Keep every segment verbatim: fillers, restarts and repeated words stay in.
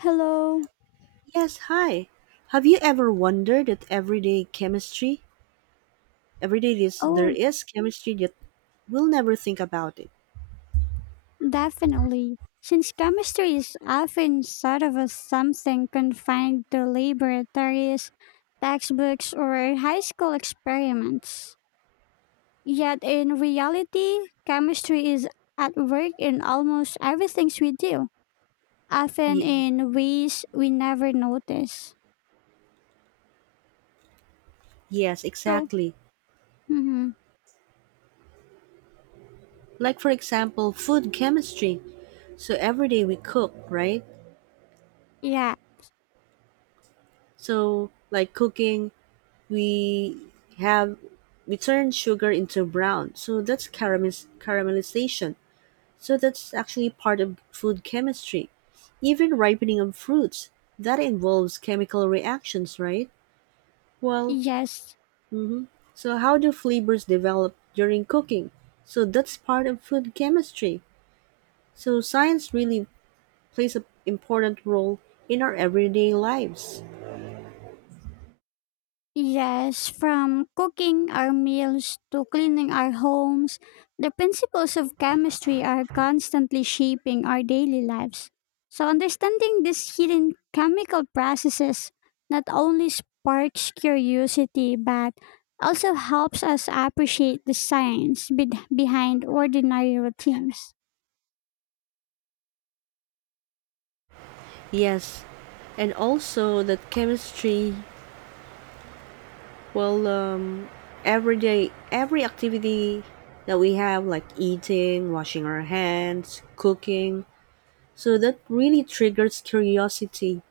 Hello. Yes, hi. Have you ever wondered that everyday chemistry, everyday this there Oh, is chemistry that we'll never think about it. definitely. Since chemistry is often sort of a something confined to laboratories, textbooks, or high school experiments, yet in reality, chemistry is at work in almost everything we do, often Ye- in ways we never notice. yes, So, exactly. mhm, Like for example, food chemistry. So every day we cook, right? yeah, So like cooking, we have we turn sugar into brown. So that's caramel- caramelization. So that's actually part of food chemistry. Even ripening of fruits, that involves chemical reactions, right? Well, yes, mhm. So how do flavors develop during cooking? So that's part of food chemistry. So science really plays an important role in our everyday lives. yes, from cooking our meals to cleaning our homes, the principles of chemistry are constantly shaping our daily lives. So, understanding these hidden chemical processes not only sparks curiosity but also helps us appreciate the science bed- behind ordinary routines. Yes, and also that chemistry. Well, um, every day, every activity that we have, like eating, washing our hands, cooking, so that really triggers curiosity.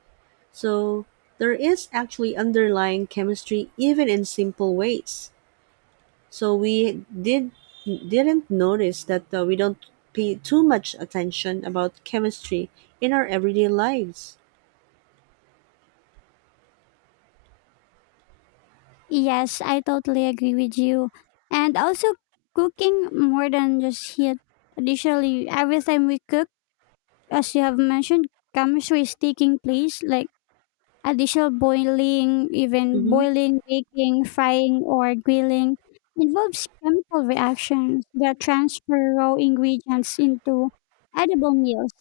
So there is actually underlying chemistry even in simple ways. So we did didn't notice that uh, we don't pay too much attention about chemistry in our everyday lives. Yes, I totally agree with you. And also, cooking more than just heat. Additionally, every time we cook, as you have mentioned, chemistry is taking place, like additional boiling, even Mm-hmm. boiling, baking, frying, or grilling involves chemical reactions that transfer raw ingredients into edible meals.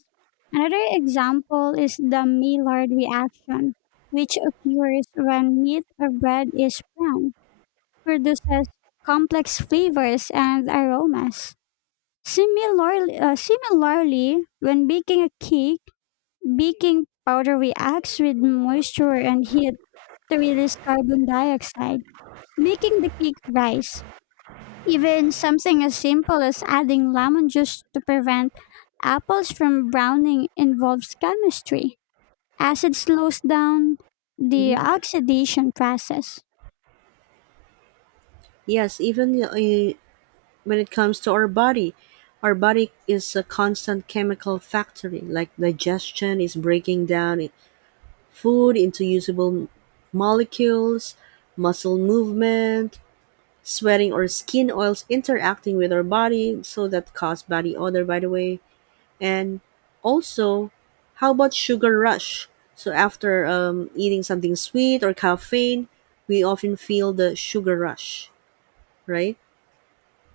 Another example is the Maillard reaction, which occurs when meat or bread is browned, produces complex flavors and aromas. Similarly, uh, similarly, when baking a cake, baking powder reacts with moisture and heat to release carbon dioxide, making the cake rise. Even something as simple as adding lemon juice to prevent apples from browning involves chemistry, as it slows down the Mm-hmm. oxidation process. Yes, even uh, when it comes to our body, our body is a constant chemical factory. Like digestion is breaking down i- food into usable m- molecules, muscle movement, sweating or skin oils interacting with our body, so that cause body odor, by the way. And also, how about sugar rush? So after um, eating something sweet or caffeine, we often feel the sugar rush, right?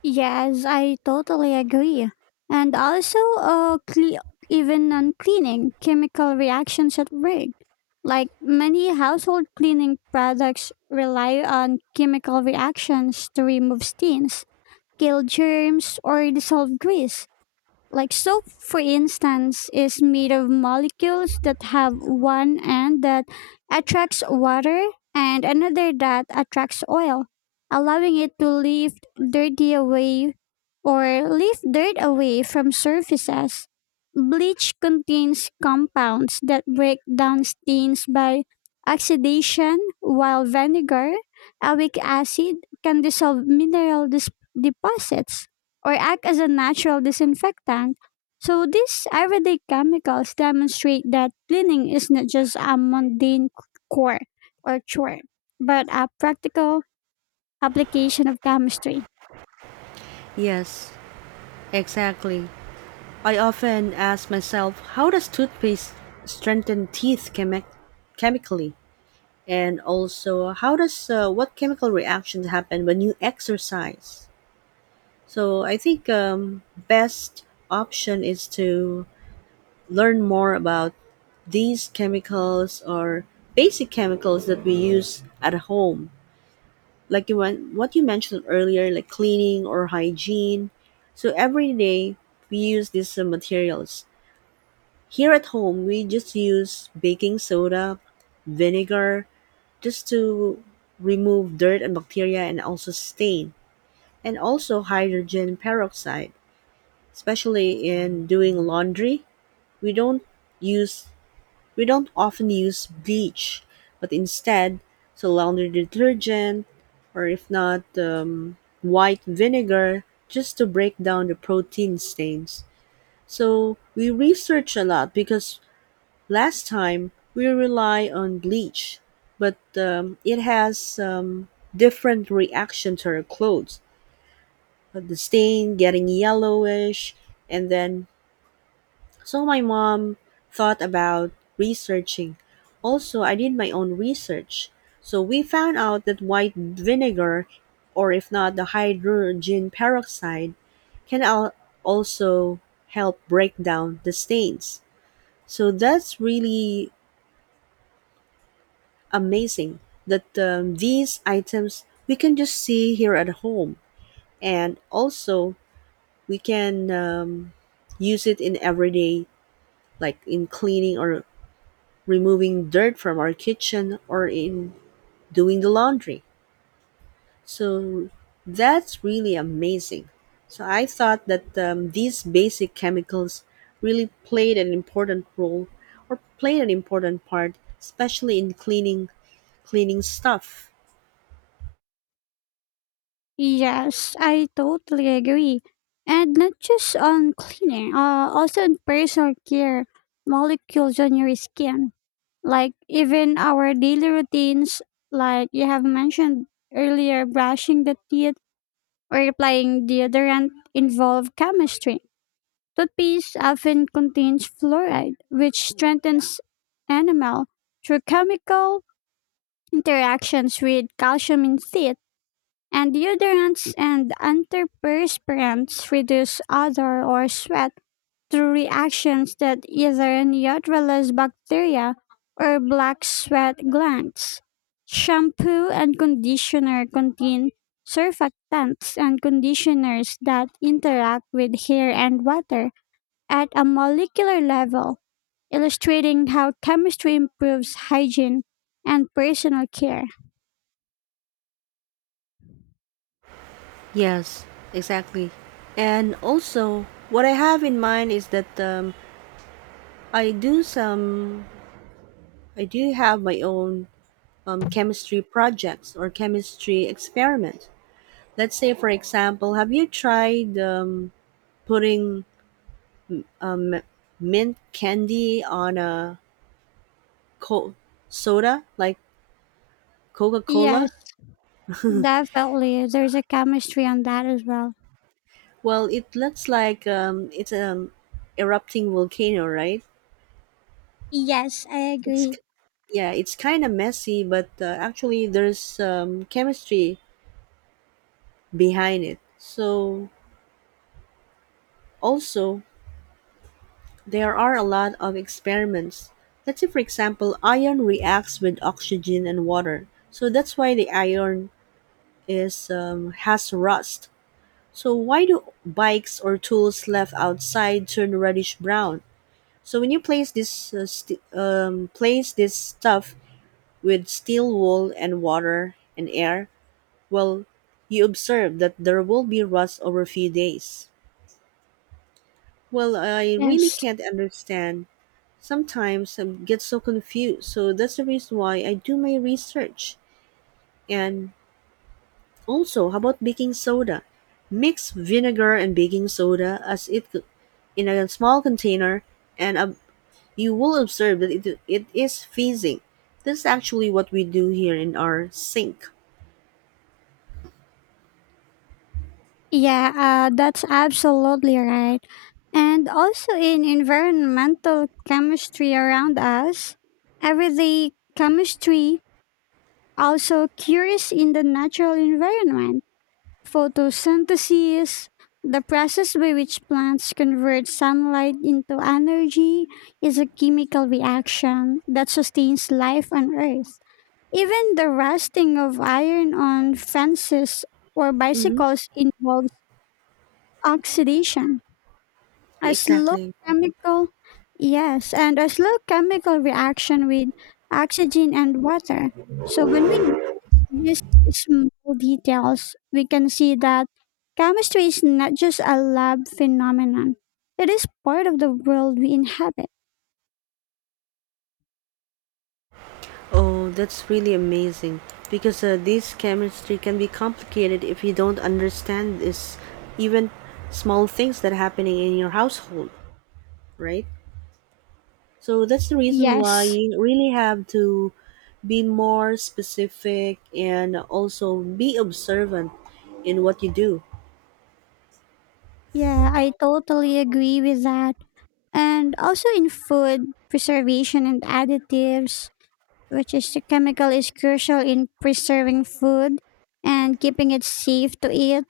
Yes, I totally agree. And also, uh, cle- even on cleaning, chemical reactions at work. Like many household cleaning products rely on chemical reactions to remove stains, kill germs, or dissolve grease. Like soap, for instance, is made of molecules that have one end that attracts water and another that attracts oil, allowing it to lift dirty away or lift dirt away from surfaces. Bleach contains compounds that break down stains by oxidation, while vinegar, a weak acid, can dissolve mineral dis- deposits or act as a natural disinfectant. So these everyday chemicals demonstrate that cleaning is not just a mundane chore or chore, but a practical application of chemistry. Yes, exactly. I often ask myself, how does toothpaste strengthen teeth chemi- chemically? And also, how does uh, what chemical reactions happen when you exercise? So I think um, best option is to learn more about these chemicals or basic chemicals that we use at home, like you went, what you mentioned earlier, like cleaning or hygiene. So every day we use these uh, materials. Here at home, we just use baking soda, vinegar, just to remove dirt and bacteria and also stain, and also hydrogen peroxide, especially in doing laundry. We don't use we don't often use bleach, but instead, so laundry detergent, or if not um, white vinegar, just to break down the protein stains. So we research a lot because last time we rely on bleach, but um, it has um, different reaction to our clothes. But the stain getting yellowish, and then, so my mom thought about researching. Also, I did my own research. So we found out that white vinegar, or if not the hydrogen peroxide, can al- also help break down the stains. So that's really amazing that um, these items we can just see here at home. And also, we can um, use it in everyday, like in cleaning or removing dirt from our kitchen or in doing the laundry. So that's really amazing. So I thought that um, these basic chemicals really played an important role or played an important part, especially in cleaning cleaning stuff. Yes, I totally agree. And not just on cleaning, uh, also in personal care, molecules on your skin. Like even our daily routines, like you have mentioned earlier, brushing the teeth or applying deodorant involve chemistry. Toothpaste often contains fluoride, which strengthens enamel through chemical interactions with calcium in teeth, and deodorants and antiperspirants reduce odor or sweat through reactions that either neutralize bacteria or black sweat glands. Shampoo and conditioner contain surfactants and conditioners that interact with hair and water at a molecular level, illustrating how chemistry improves hygiene and personal care. Yes, exactly. And also, what I have in mind is that um, I do some, I do have my own um, chemistry projects or chemistry experiment. Let's say, for example, have you tried um, putting mint candy on a co- soda like Coca Cola? Yes, definitely. There's a chemistry on that as well. Well, it looks like um, it's an erupting volcano, right? Yes, I It's agree. Yeah, it's kind of messy, but uh, actually there's um, chemistry behind it. So also, there are a lot of experiments. Let's say for example, iron reacts with oxygen and water. So that's why the iron is um, has rust. So why do bikes or tools left outside turn reddish brown? So when you place this uh, st- um, place this stuff with steel wool and water and air, well, you observe that there will be rust over a few days. Well, I really Yes. can't understand. Sometimes I get so confused. So that's the reason why I do my research, and also, how about baking soda? Mix vinegar and baking soda, as it co- in a small container, and ob- you will observe that it, it is fizzing. This is actually what we do here in our sink. Yeah, uh, that's absolutely right. And also in environmental chemistry around us, everyday chemistry also curious in the natural environment. Photosynthesis, the process by which plants convert sunlight into energy, is a chemical reaction that sustains life on Earth. Even the rusting of iron on fences or Mm-hmm. bicycles involves oxidation. A slow Exactly. chemical, yes, and a slow chemical reaction with oxygen and water. So when we notice these small details, we can see that chemistry is not just a lab phenomenon. It is part of the world we inhabit. Oh, that's really amazing because uh, this chemistry can be complicated if you don't understand this, even small things that are happening in your household, right? So that's the reason why Yes. you really have to be more specific and also be observant in what you do. Yeah, I totally agree with that. And also in food, preservation and additives, which is the chemical is crucial in preserving food and keeping it safe to eat.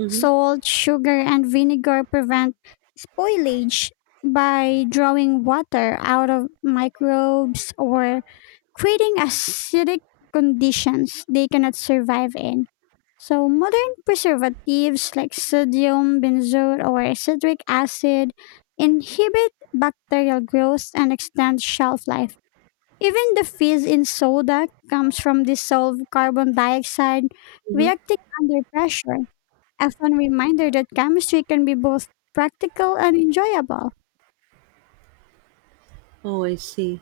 Mm-hmm. Salt, sugar, and vinegar prevent spoilage by drawing water out of microbes or creating acidic conditions they cannot survive in. So, modern preservatives like sodium, benzoate, or citric acid inhibit bacterial growth and extend shelf life, even the fizz in soda comes from dissolved carbon dioxide Mm-hmm. reacting under pressure, a fun reminder that chemistry can be both practical and enjoyable. Oh, I see.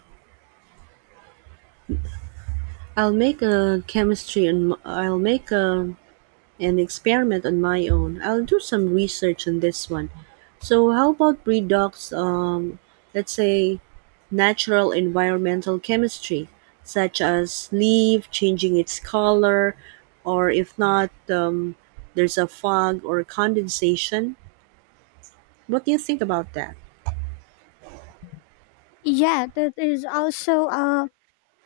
I'll make a chemistry and I'll make a and experiment on my own. I'll do some research on this one. So, how about breed Um, let's say natural environmental chemistry, such as leaf changing its color, or if not, um, there's a fog or condensation. What do you think about that? Yeah, that is also uh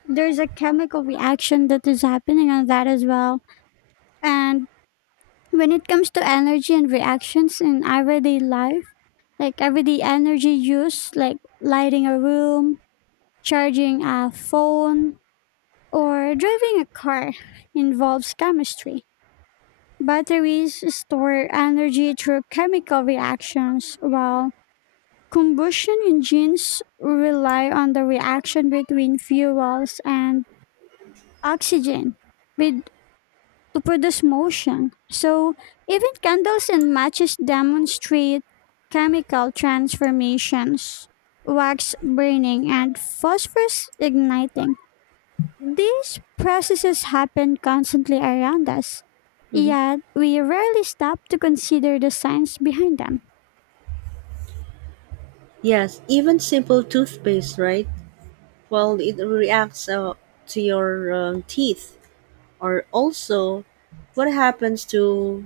there's a chemical reaction that is happening on that as well. And when it comes to energy and reactions in everyday life, like everyday energy use, like lighting a room, charging a phone, or driving a car involves chemistry. Batteries store energy through chemical reactions, while combustion engines rely on the reaction between fuels and oxygen with, to produce motion. So, even candles and matches demonstrate chemical transformations, wax burning, and phosphorus igniting. These processes happen constantly around us, Hmm. yet we rarely stop to consider the science behind them. Yes, even simple toothpaste, right? Well, it reacts uh, to your um, teeth. Or also, what happens to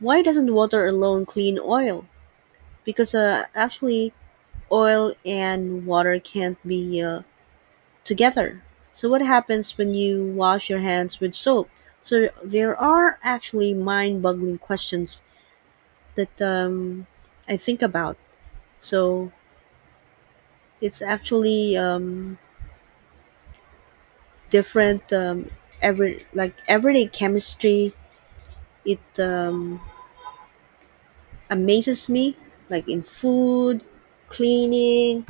why doesn't water alone clean oil? Because uh, actually, oil and water can't be uh, together. So, what happens when you wash your hands with soap? So, there are actually mind boggling questions that um, I think about. So, it's actually um, different, um, every, like everyday chemistry. It um, amazes me, like in food, cleaning,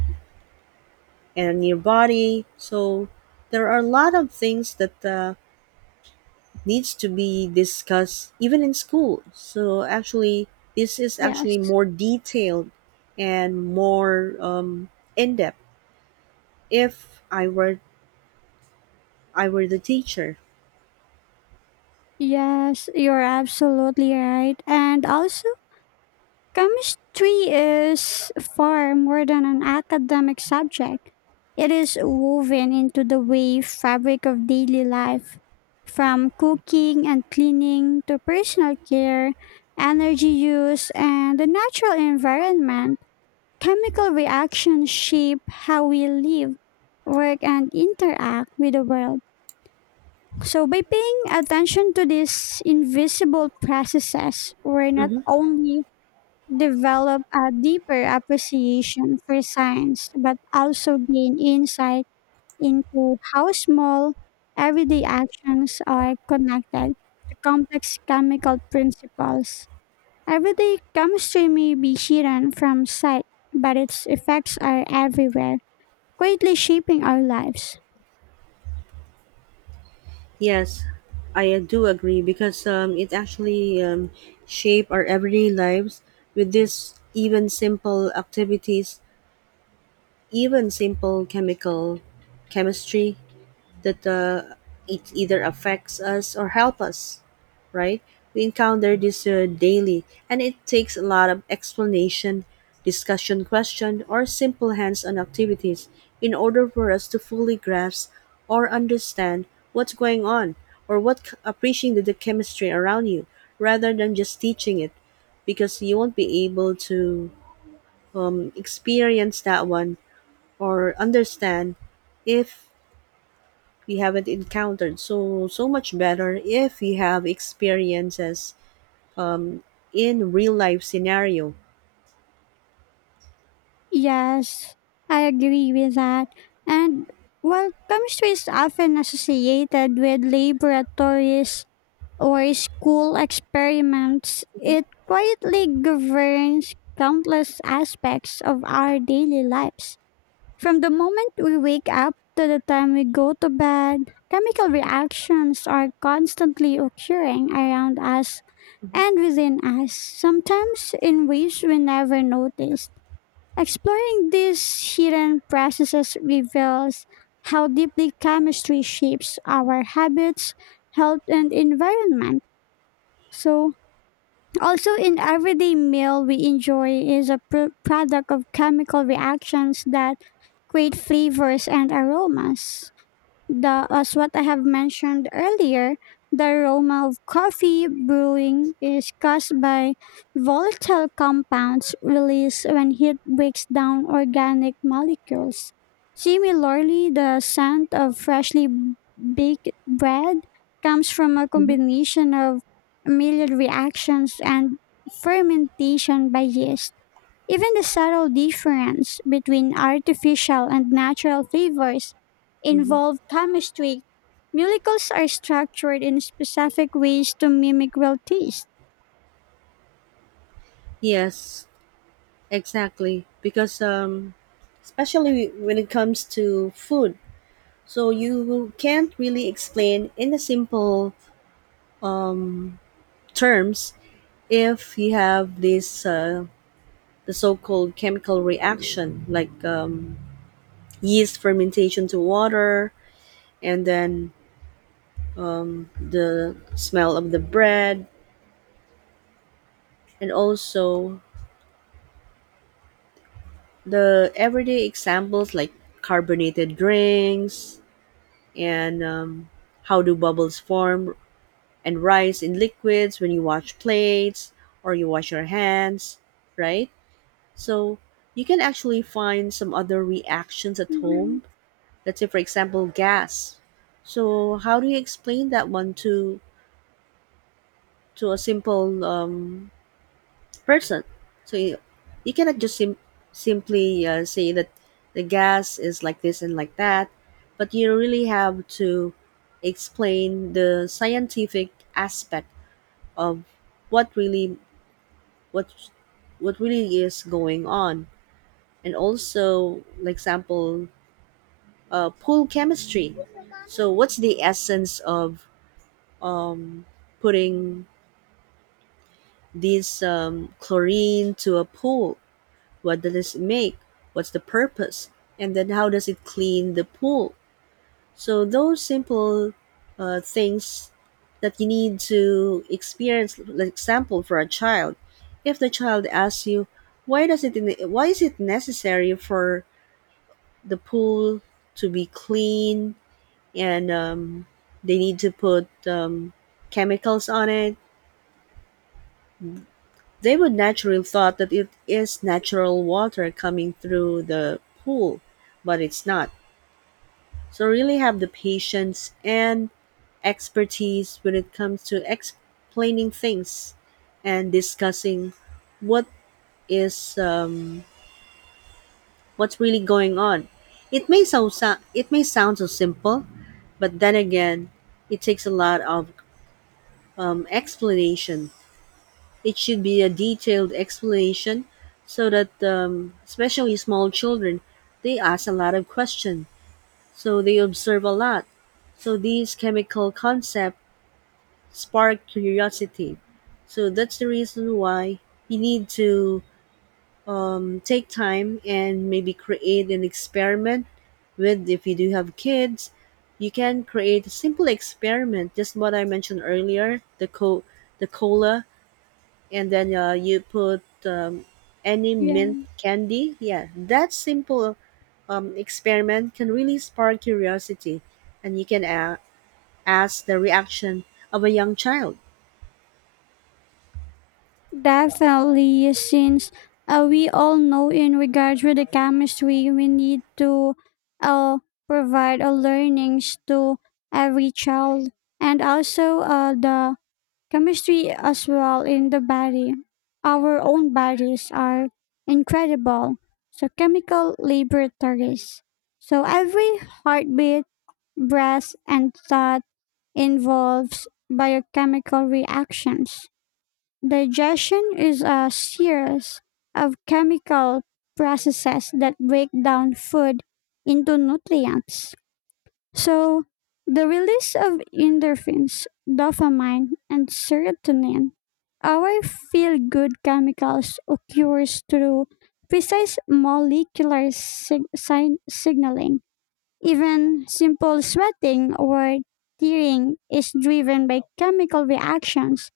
and your body. So there are a lot of things that uh, needs to be discussed even in school. So actually, this is Yes. actually more detailed and more um, in depth. If I were I were the teacher. Yes, you're absolutely right. And also, chemistry is far more than an academic subject. It is woven into the way fabric of daily life, from cooking and cleaning to personal care, energy use, and the natural environment. Chemical reactions shape how we live, work, and interact with the world. So, by paying attention to these invisible processes, we're not Hmm. only develop a deeper appreciation for science, but also gain insight into how small everyday actions are connected to complex chemical principles. Every day comes to me Bishiran from sight, but its effects are everywhere, greatly shaping our lives. Yes, I do agree because um, it actually um, shape our everyday lives with this even simple activities, even simple chemical chemistry that uh, it either affects us or help us, right? We encounter this uh, daily, and it takes a lot of explanation, discussion question, or simple hands-on activities in order for us to fully grasp or understand what's going on, or what c- appreciating the chemistry around you rather than just teaching it, because you won't be able to um, experience that one or understand if we haven't encountered, so so much better if we have experiences in real life scenario. Yes, I agree with that. And while chemistry is often associated with laboratories or school experiments, it quietly governs countless aspects of our daily lives. From the moment we wake up to the time we go to bed, chemical reactions are constantly occurring around us and within us, sometimes in ways we never noticed. Exploring these hidden processes reveals how deeply chemistry shapes our habits, health, and environment. So, also, in everyday meal we enjoy is a pr- product of chemical reactions that create flavors and aromas, the as what I have mentioned earlier, the aroma of coffee brewing is caused by volatile compounds released when heat breaks down organic molecules. Similarly, the scent of freshly baked bread comes from a Mhm. combination of Maillard reactions and fermentation by yeast. Even the subtle difference between artificial and natural flavors Hmm. involve chemistry. Molecules are structured in specific ways to mimic real taste. Yes, exactly. Because um, especially when it comes to food, so you can't really explain in a simple um, terms if you have this uh, the so-called chemical reaction like um, yeast fermentation to water, and then the smell of the bread, and also the everyday examples like carbonated drinks, and um, how do bubbles form and rise in liquids when you wash plates or you wash your hands, right? So you can actually find some other reactions at hmm home. Let's say, for example, gas. So how do you explain that one to to a simple um, person. So you, you cannot just sim- simply uh, say that the gas is like this and like that, but you really have to explain the scientific aspect of what really what what really is going on, and also, like example, uh, pool chemistry. So what's the essence of um, putting this um, chlorine to a pool? What does it make? What's the purpose? And then how does it clean the pool? So those simple uh, things that you need to experience, like example for a child, if the child asks you, why does it why is it necessary for the pool to be clean, and um, they need to put um, chemicals on it, they would naturally thought that it is natural water coming through the pool, but it's not. So really have the patience and expertise when it comes to explaining things and discussing what is um, what's really going on. It may sound so, sou- it may sound so simple, but then again, it takes a lot of um, explanation. It should be a detailed explanation so that um, especially small children, they ask a lot of questions, so they observe a lot. So these chemical concepts spark curiosity. So that's the reason why you need to um, take time and maybe create an experiment with, if you do have kids, you can create a simple experiment, just what I mentioned earlier, the co the cola, and then uh, you put um, any mint Yeah. candy, yeah, that simple um, experiment can really spark curiosity, and you can a- ask the reaction of a young child. Definitely, since uh, we all know in regards with the chemistry, we need to uh, provide a learnings to every child, and also uh, the chemistry as well in the body. Our own bodies are incredible. So chemical laboratories. So every heartbeat, breath and thought involves biochemical reactions. Digestion is a series of chemical processes that break down food into nutrients. So, the release of endorphins, dopamine, and serotonin, our feel good chemicals, occurs through precise molecular sig- sign- signaling. Even simple sweating or tearing is driven by chemical reactions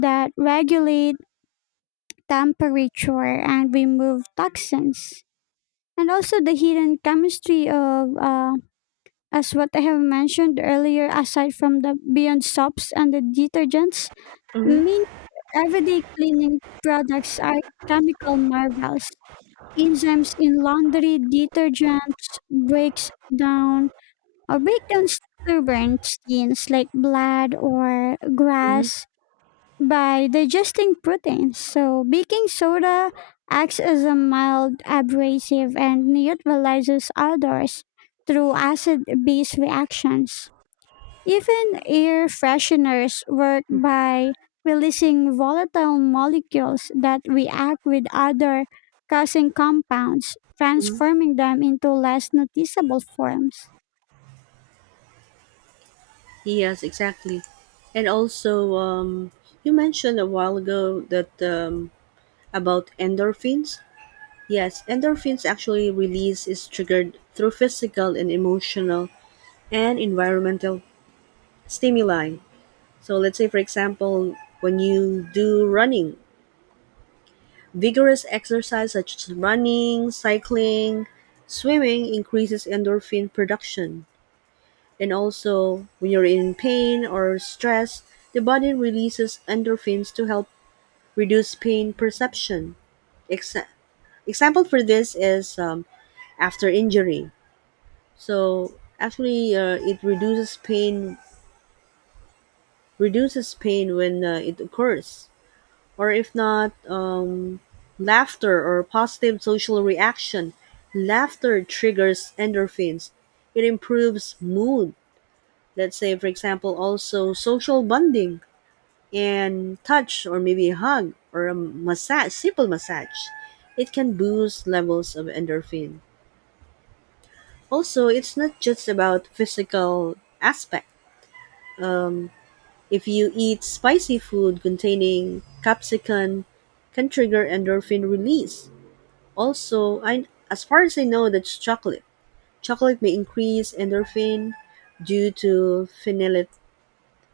that regulate temperature and remove toxins. And also, the hidden chemistry of uh, as what I have mentioned earlier, aside from the Beyond soaps and the detergents, Mhm. many everyday cleaning products are chemical marvels. Enzymes in laundry detergents breaks down or break down stubborn stains like blood or Mhm, grass by digesting proteins. So baking soda acts as a mild abrasive and neutralizes odors through acid-base reactions. Even air fresheners work by releasing volatile molecules that react with other causing compounds, mhm. transforming them into less noticeable forms. Yes, exactly. And also, um, you mentioned a while ago that um, about endorphins. Yes, endorphins actually release is triggered through physical and emotional and environmental stimuli. So let's say, for example, when you do running, vigorous exercise such as running, cycling, swimming increases endorphin production. And also, when you're in pain or stress, the body releases endorphins to help reduce pain perception. Exa- Example for this is um, after injury. So actually, uh, it reduces pain reduces pain when uh, it occurs, or if not, um, laughter or positive social reaction. Laughter triggers endorphins. It improves mood. Let's say, for example, also social bonding. And touch, or maybe a hug or a massage, simple massage, it can boost levels of endorphin. Also, it's not just about physical aspect. Um, if you eat spicy food containing capsicum, can trigger endorphin release. Also, I, as far as I know, that's chocolate. Chocolate may increase endorphin due to phenylet,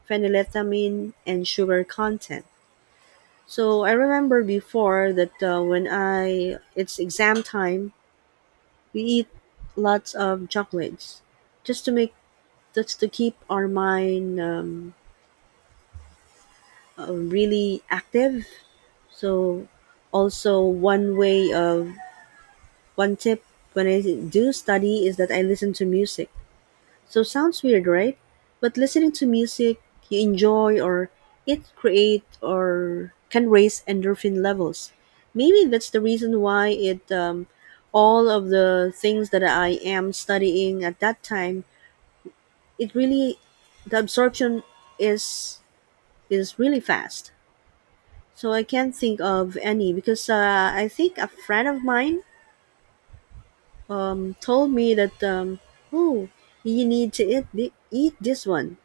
phenylethamine and sugar content. So I remember before that uh, when I it's exam time, we eat lots of chocolates, just to make just to keep our mind um, uh, really active. So also, one way of one tip when I do study is that I listen to music. So sounds weird, right? But listening to music you enjoy, or it create or can raise endorphin levels. Maybe that's the reason why it um, all of the things that I am studying at that time, it really the absorption is is really fast. So I can't think of any because uh, I think a friend of mine um, told me that um, oh, you need to eat thi- eat this one.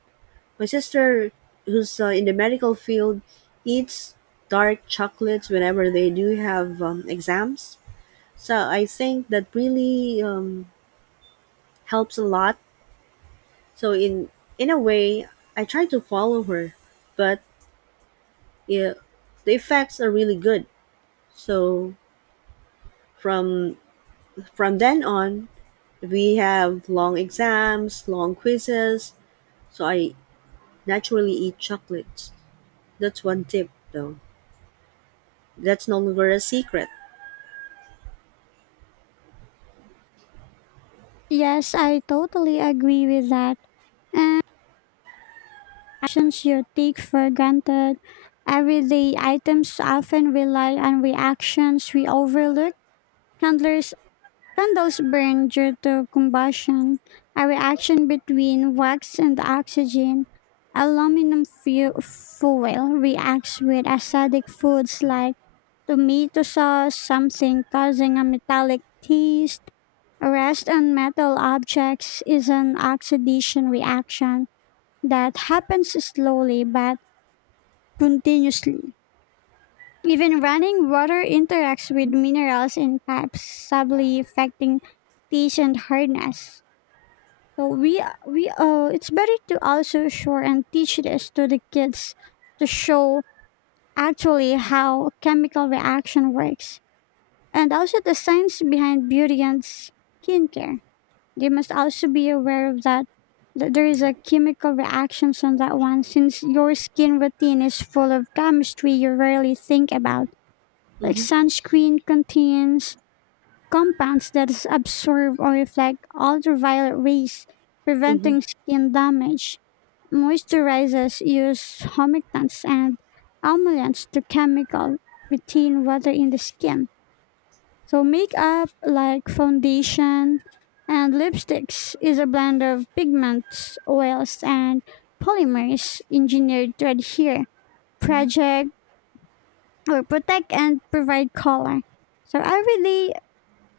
My sister, who's uh, in the medical field, eats dark chocolates whenever they do have um, exams. So I think that really um, helps a lot. So in in a way, I try to follow her, but yeah, the effects are really good. So from from then on, we have long exams, long quizzes. So I naturally eat chocolates. That's one tip, though. That's no longer a secret. Yes, I totally agree with that. And actions you take for granted, everyday items often rely on reactions we overlook. Handlers candles burn due to combustion, a reaction between wax and oxygen. Aluminum fu- foil reacts with acidic foods like tomato sauce, something causing a metallic taste. Rust on metal objects is an oxidation reaction that happens slowly but continuously. Even running water interacts with minerals in pipes, subtly affecting teach and hardness. So we we uh it's better to also shore and teach this to the kids to show actually how chemical reaction works, and also the science behind beauty and skincare. They must also be aware of that, that there is a chemical reactions on that one since your skin routine is full of chemistry you rarely think about. Like Hmm. sunscreen contains compounds that s- absorb or reflect ultraviolet rays, Hmm. preventing skin damage. Moisturizers use humectants and emollients to chemical retain water in the skin. So makeup like foundation and lipsticks is a blend of pigments, oils and polymers engineered to adhere, project or protect and provide color. So everyday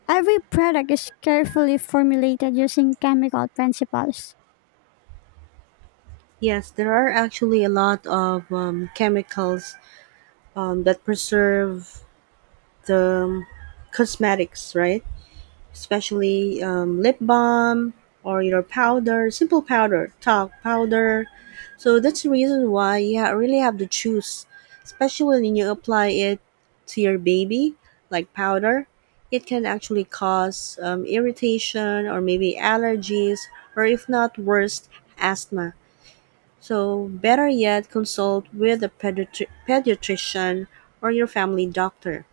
every product is carefully formulated using chemical principles. Yes, there are actually a lot of um, chemicals um, that preserve the um, cosmetics, right? Especially um, lip balm or your powder, simple powder, talc powder. So that's the reason why you ha- really have to choose, especially when you apply it to your baby, like powder. It can actually cause um, irritation or maybe allergies, or if not, worst, asthma. So, better yet, consult with a pediatri- pediatrician or your family doctor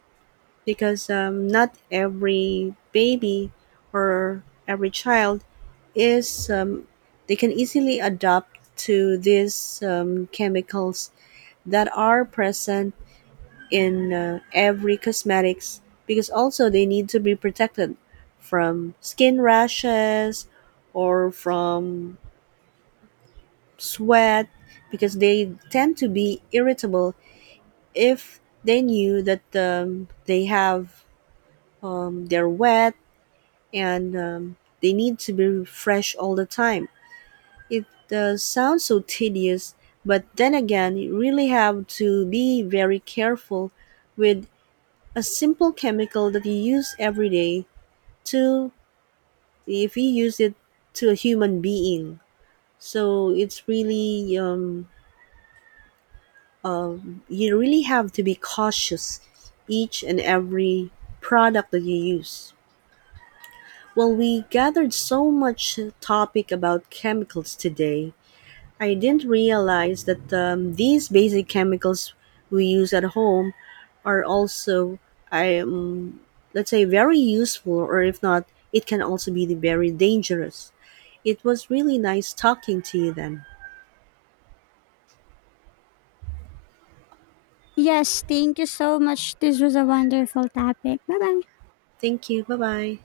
because um, not every baby or every child is, um, they can easily adapt to these um, chemicals that are present in uh, every cosmetics, because also they need to be protected from skin rashes or from sweat, because they tend to be irritable if they knew that um, they have um, they're wet, and um, they need to be fresh all the time. It uh, sounds so tedious, but then again you really have to be very careful with a simple chemical that you use every day, to if you use it to a human being, so it's really um, um, you really have to be cautious each and every product that you use. Well, we gathered so much topic about chemicals today. I didn't realize that um, these basic chemicals we use at home are also, I um, let's say, very useful, or if not, it can also be very dangerous. It was really nice talking to you then. Yes, thank you so much. This was a wonderful topic. Bye bye. Thank you. Bye bye.